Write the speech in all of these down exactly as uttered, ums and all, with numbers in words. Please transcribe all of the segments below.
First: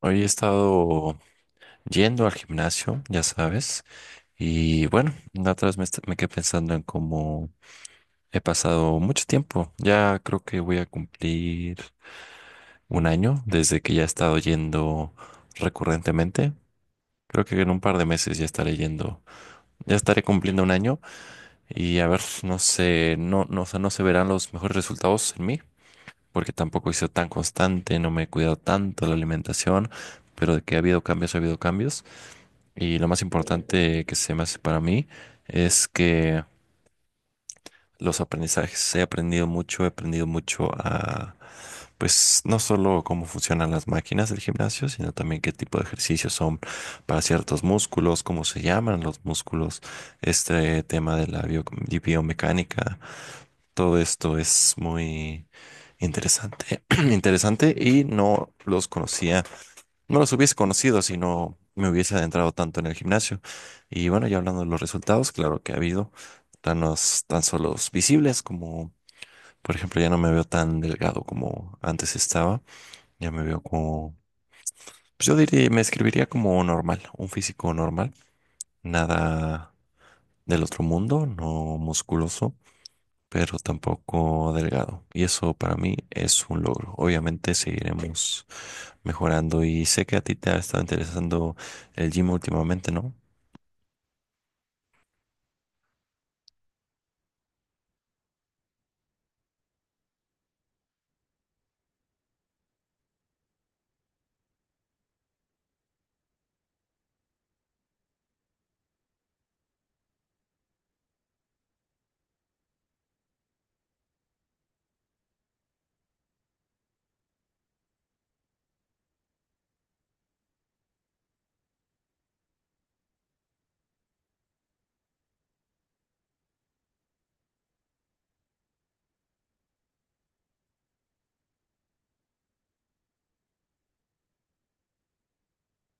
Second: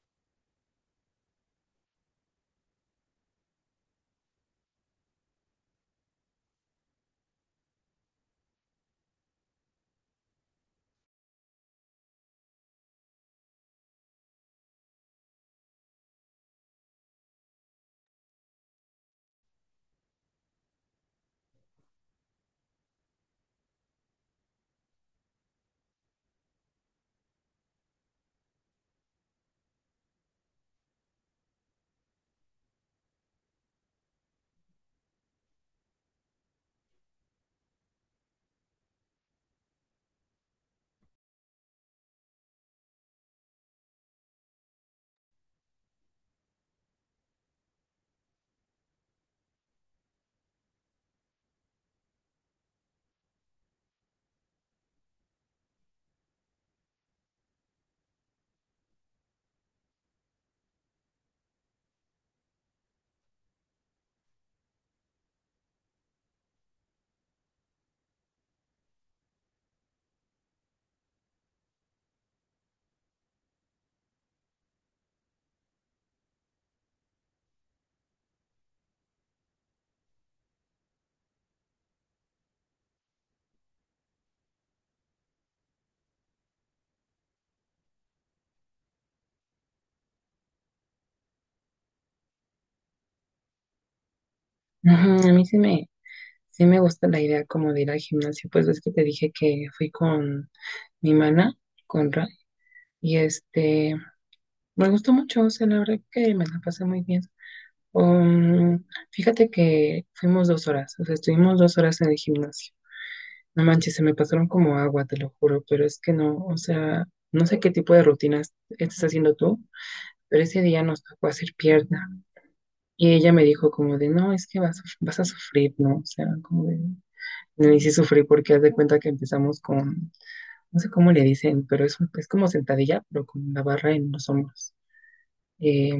Hoy he estado yendo al gimnasio, ya sabes, y bueno, la otra vez me, est- me quedé pensando en cómo he pasado mucho tiempo. Ya creo que voy a cumplir un año desde que ya he estado yendo recurrentemente. Creo que en un par de meses ya estaré yendo, ya estaré cumpliendo un año y a ver, no sé, no, no, o sea, no se verán los mejores resultados en mí, porque tampoco he sido tan constante, no me he cuidado tanto la alimentación, pero de que ha habido cambios, ha habido cambios. Y lo más importante que se me hace para mí es que los aprendizajes, he aprendido mucho, he aprendido mucho a, pues, no solo cómo funcionan las máquinas del gimnasio, sino también qué tipo de ejercicios son para ciertos músculos, cómo se llaman los músculos, este tema de la bio- y biomecánica, todo esto es muy interesante, interesante y no los conocía no los hubiese conocido si no me hubiese adentrado tanto en el gimnasio. Y bueno, ya hablando de los resultados, claro que ha habido planos tan solos visibles como, por ejemplo, ya no me veo tan delgado como antes estaba. Ya me veo como, pues yo diría, me escribiría como normal, un físico normal, nada del otro mundo, no musculoso pero tampoco delgado. Y eso para mí es un logro. Obviamente seguiremos mejorando y sé que a ti te ha estado interesando el gym últimamente, ¿no? Ajá, a mí sí me, sí me gusta la idea como de ir al gimnasio, pues ves que te dije que fui con mi mana, con Ra, y este, me gustó mucho, o sea, la verdad que me la pasé muy bien. Um, Fíjate que fuimos dos horas, o sea, estuvimos dos horas en el gimnasio. No manches, se me pasaron como agua, te lo juro, pero es que no, o sea, no sé qué tipo de rutinas estás haciendo tú, pero ese día nos tocó hacer pierna. Y ella me dijo como de, no, es que vas, a- vas a sufrir, ¿no? O sea, como de... No, y sí sufrí porque haz de cuenta que empezamos con, no sé cómo le dicen, pero es, es como sentadilla, pero con la barra en los hombros. Eh,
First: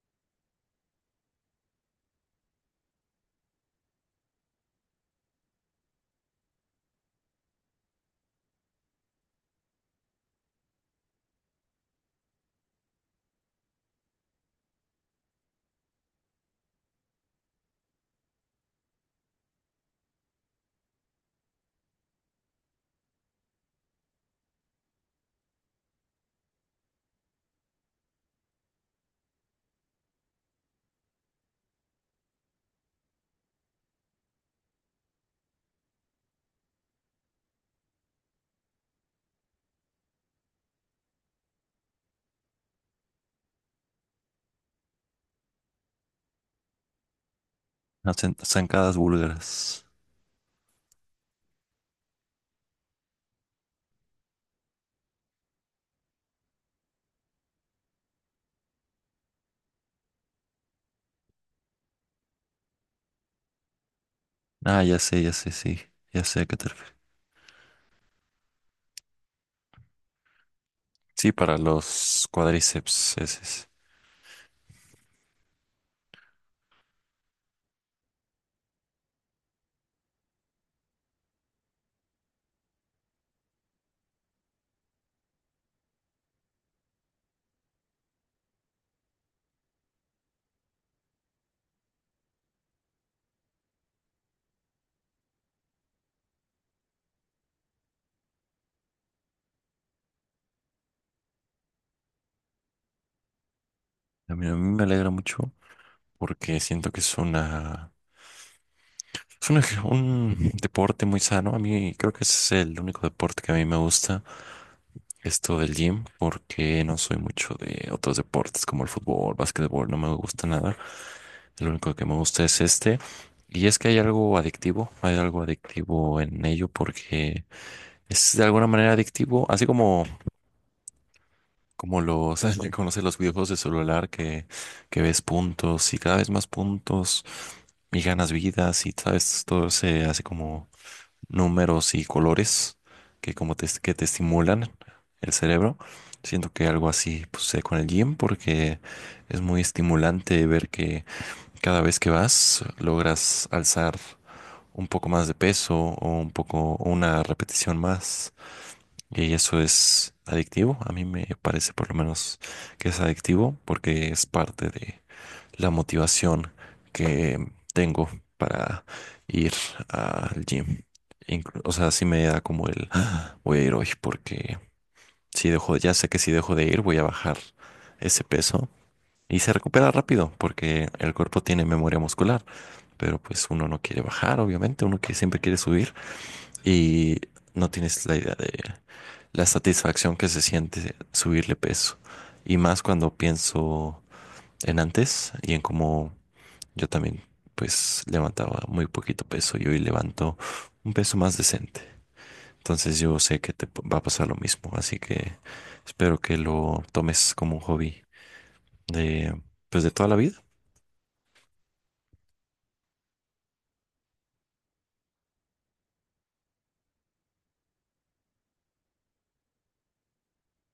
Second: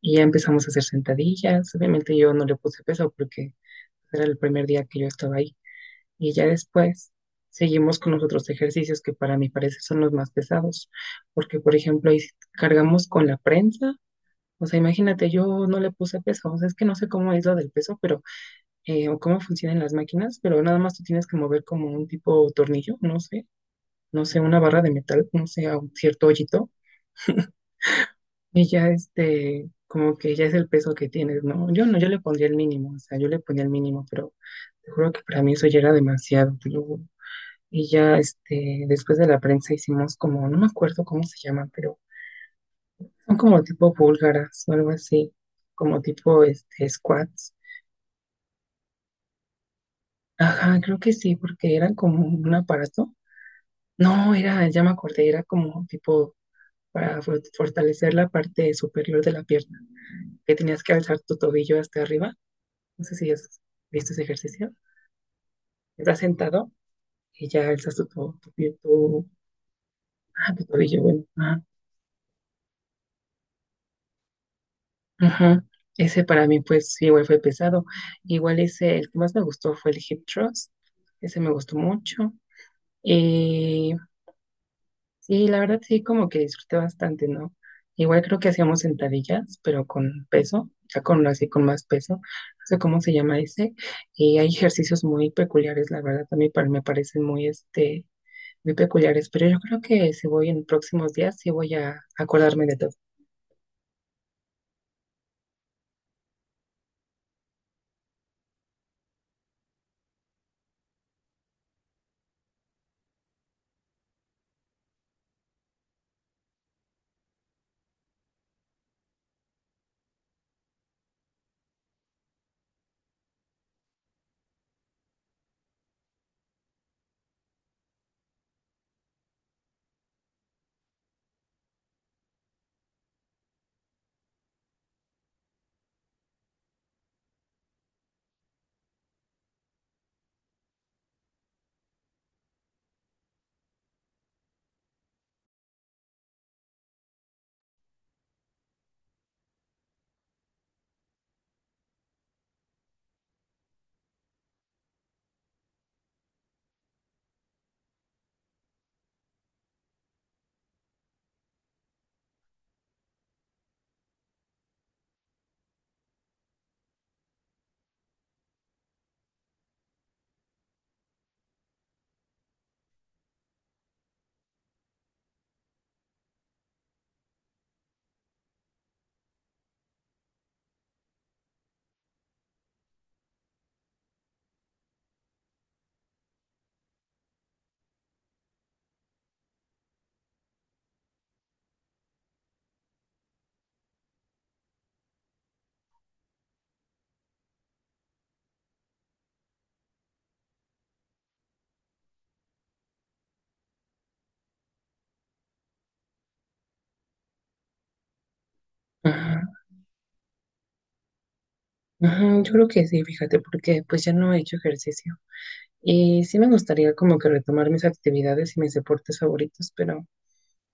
y ya empezamos a hacer sentadillas. Obviamente yo no le puse peso porque era el primer día que yo estaba ahí. Y ya después seguimos con los otros ejercicios que para mi parecer son los más pesados. Porque, por ejemplo, ahí cargamos con la prensa. O sea, imagínate, yo no le puse peso. O sea, es que no sé cómo es lo del peso, pero eh, o cómo funcionan las máquinas, pero nada más tú tienes que mover como un tipo tornillo, no sé, no sé, una barra de metal, no sé, a un cierto hoyito, y ya este, como que ya es el peso que tienes, ¿no? Yo no, yo le pondría el mínimo, o sea, yo le ponía el mínimo, pero te juro que para mí eso ya era demasiado, te lo juro. Y ya este, después de la prensa hicimos como, no me acuerdo cómo se llaman, pero son como tipo búlgaras o algo así, como tipo este, squats. Las zan- zancadas búlgaras. Ajá, creo que sí, porque eran como un aparato. No, era, ya me acordé, era como tipo para for- fortalecer la parte superior de la pierna, que tenías que alzar tu tobillo hasta arriba. No sé si has visto ese ejercicio. Ah, ya sé, ya sé, sí, Estás ya sé a qué te sentado refieres. y ya alzas tu, to- tu, pie- tu- ah, tu tobillo, bueno. Sí, para ah, los cuádriceps, ese es. Ajá. Ese para mí, pues, sí, igual fue pesado. Igual ese, el que más me gustó fue el hip thrust. Ese me gustó mucho. Eh, Sí, la verdad sí, como que disfruté bastante, ¿no? Igual creo que hacíamos sentadillas, pero con peso, ya con así con más peso, no sé cómo se llama ese, y hay ejercicios muy peculiares, la verdad, también para, me parecen muy, este, muy peculiares, pero yo creo que si voy en próximos días, sí voy a acordarme de todo. A mí, a mí me alegra mucho porque siento que es una... Es un, ej- un deporte muy sano. A mí creo que ese es el único deporte que a mí me gusta esto del gym porque no soy mucho de otros deportes como el fútbol, básquetbol, no me gusta nada. Lo único que me gusta es este. Y es que hay algo adictivo, hay algo adictivo en ello porque es de alguna manera adictivo, así como, como los, conoces los videojuegos de celular que, que ves puntos y cada vez más puntos y ganas vidas y sabes, todo se hace como números y colores que como te, que te estimulan el cerebro. Siento que algo así pues, sé con el gym porque es muy estimulante ver que cada vez que vas logras alzar un poco más de peso o un poco o una repetición más y eso es adictivo. A mí me parece por lo menos que es adictivo porque es parte de la motivación que tengo para ir al gym. Inclu- o sea, sí me da como el "Ah, voy a ir hoy porque si dejo, ya sé que si dejo de ir voy a bajar ese peso y se recupera rápido porque el cuerpo tiene memoria muscular, pero pues uno no quiere bajar, obviamente, uno que siempre quiere subir y no tienes la idea de la satisfacción que se siente subirle peso y más cuando pienso en antes y en cómo yo también, pues, levantaba muy poquito peso y hoy levanto un peso más decente. Entonces yo sé que te p- va a pasar lo mismo, así que espero que lo tomes como un hobby de, Ajá, pues, de toda la vida. ajá, yo creo que sí, fíjate, porque pues ya no he hecho ejercicio. Y sí me gustaría como que retomar mis actividades y mis deportes favoritos, pero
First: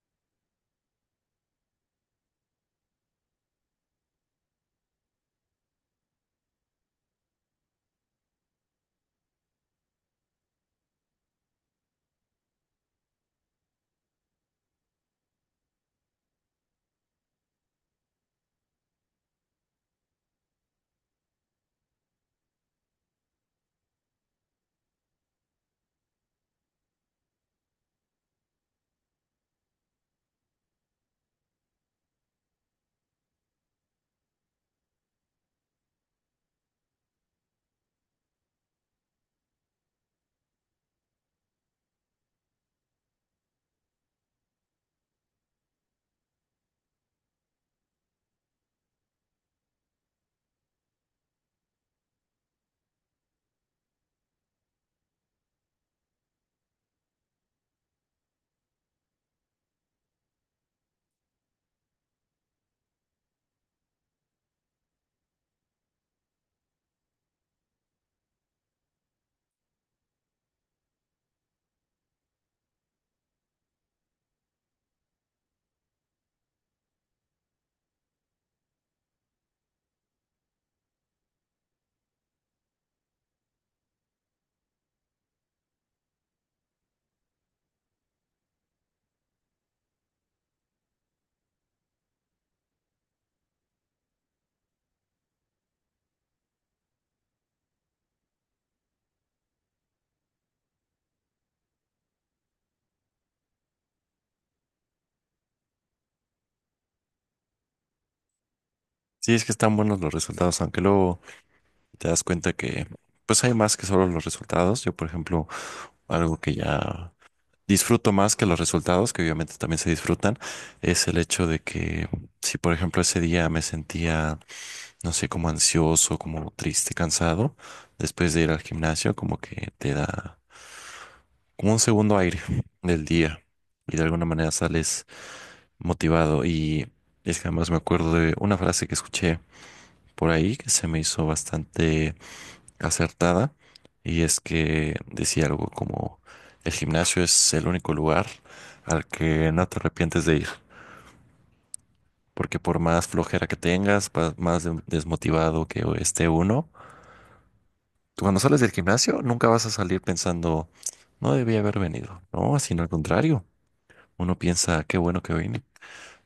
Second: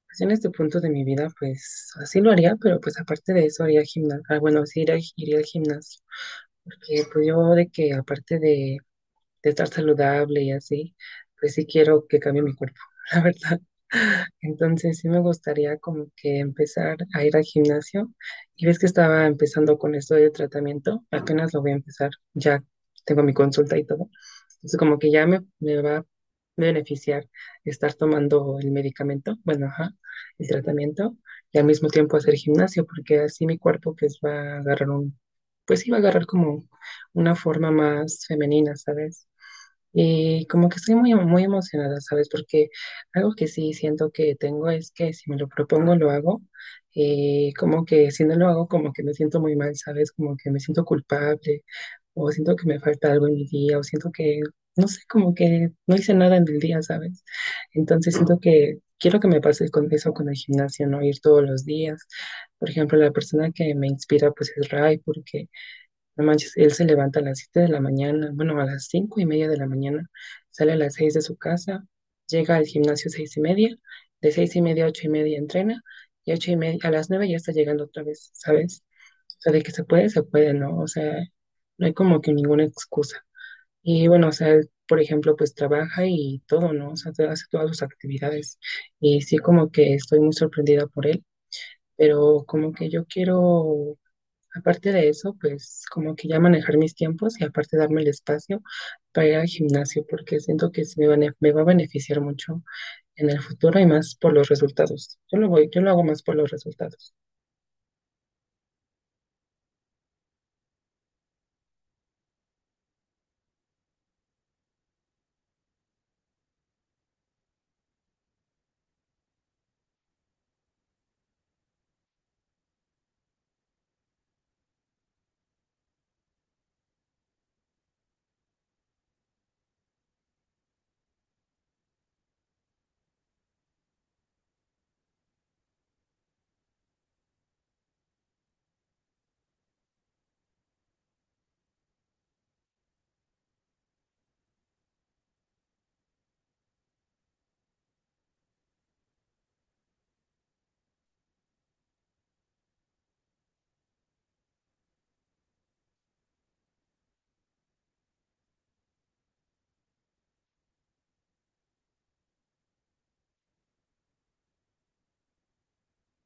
pues en este punto de mi vida, pues así lo haría, pero pues aparte de eso haría gimnasio, bueno, sí iría, iría al gimnasio, porque pues yo de que aparte de de estar saludable y así, pues sí quiero que cambie mi cuerpo, la verdad. Entonces sí me gustaría como que empezar a ir al gimnasio. Y ves que estaba empezando con esto de tratamiento, apenas lo voy a empezar, ya tengo mi consulta y todo. Entonces como que ya me, me va a beneficiar estar tomando el medicamento, bueno, ajá, el tratamiento, y al mismo tiempo hacer gimnasio, porque así mi cuerpo pues va a agarrar un, pues sí va a agarrar como una forma más femenina, ¿sabes? Y como que estoy muy, muy emocionada, ¿sabes? Porque algo que sí siento que tengo es que si me lo propongo, lo hago. Eh, como que si no lo hago, como que me siento muy mal, ¿sabes? Como que me siento culpable o siento que me falta algo en mi día o siento que, no sé, como que no hice nada en el día, ¿sabes? Entonces siento que quiero que me pase con eso, con el gimnasio, ¿no? Ir todos los días. Por ejemplo, la persona que me inspira pues es Ray, porque no manches, él se levanta a las siete de la mañana, bueno, a las cinco y media de la mañana, sale a las seis de su casa, llega al gimnasio seis y media, de seis y media a ocho y media entrena, y ocho y media, a las nueve ya está llegando otra vez, ¿sabes? O sea, de que se puede, se puede, ¿no? O sea, no hay como que ninguna excusa. Y bueno, o sea, él, por ejemplo, pues trabaja y todo, ¿no? O sea, te- hace todas sus actividades. Y sí, como que estoy muy sorprendida por él, pero como que yo quiero. Aparte de eso, pues como que ya manejar mis tiempos y aparte darme el espacio para ir al gimnasio, porque siento que sí me, bene- me va a beneficiar mucho en el futuro y más por los resultados. Yo lo voy, yo lo hago más por los resultados. Sí, es que están buenos los resultados, aunque luego te das cuenta que, pues, hay más que solo los resultados. Yo, por ejemplo, algo que ya disfruto más que los resultados, que obviamente también se disfrutan, es el hecho de que si, por ejemplo, ese día me sentía no sé, como ansioso, como triste, cansado, después de ir al gimnasio, como que te da como un segundo aire del día y de alguna manera sales motivado. Y es que además me acuerdo de una frase que escuché por ahí que se me hizo bastante acertada y es que decía algo como el gimnasio es el único lugar al que no te arrepientes de ir. Porque por más flojera que tengas, pa- más de- desmotivado que esté uno, tú cuando sales del gimnasio nunca vas a salir pensando, no debía haber venido. No, sino al contrario. Uno piensa, qué bueno que vine.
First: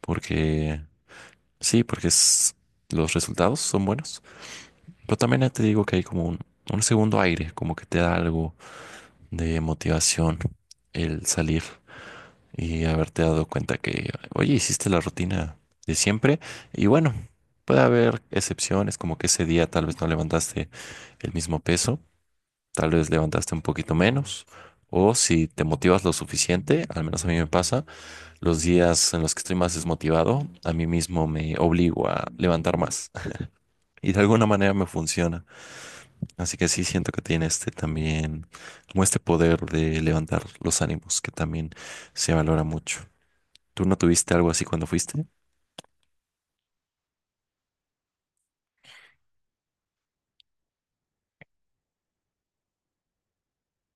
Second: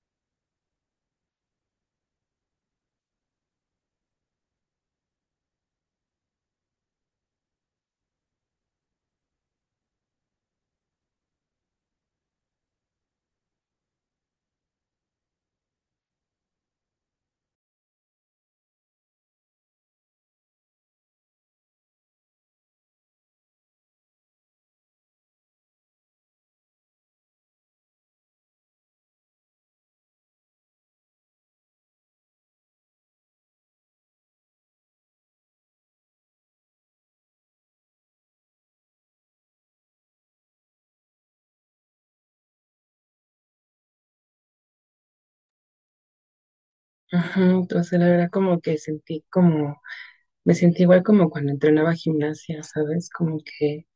Porque sí, porque es- Los resultados son buenos. Pero también te digo que hay como un, un segundo aire, como que te da algo de motivación el salir y haberte dado cuenta que, oye, hiciste la rutina de siempre. Y bueno, puede haber excepciones, como que ese día tal vez no levantaste el mismo peso, tal vez levantaste un poquito menos, o si te motivas lo suficiente, al menos a mí me pasa, los días en los que estoy más desmotivado, a mí mismo me obligo a levantar más y de alguna manera me funciona. Así que sí siento que tiene este también, como este poder de levantar los ánimos que también se valora mucho. ¿Tú no tuviste algo así cuando fuiste? Ujú, entonces la verdad como que sentí como, me sentí igual como cuando entrenaba gimnasia, ¿sabes? Como que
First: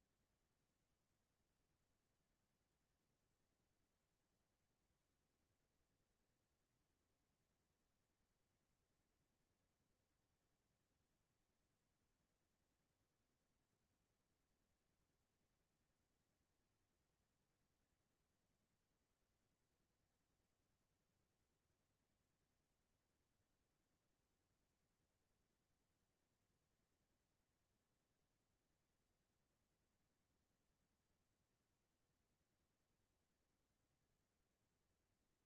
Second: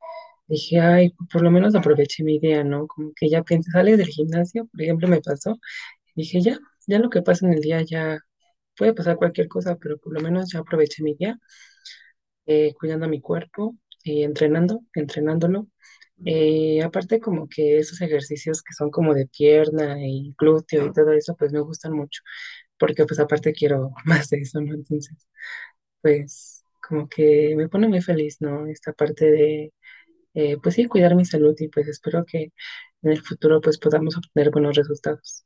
dije, ay, por lo menos aproveché mi día, ¿no? Como que ya piensas, sales del gimnasio, por ejemplo, me pasó, dije, ya, ya lo que pasa en el día ya puede pasar cualquier cosa, pero por lo menos ya aproveché mi día, eh, cuidando mi cuerpo y entrenando, entrenándolo. Eh, aparte como que esos ejercicios que son como de pierna y glúteo y todo eso, pues me gustan mucho, porque pues aparte quiero más de eso, ¿no? Entonces, pues como que me pone muy feliz, ¿no? Esta parte de, eh, pues sí, cuidar mi salud y pues espero que en el futuro pues podamos obtener buenos resultados.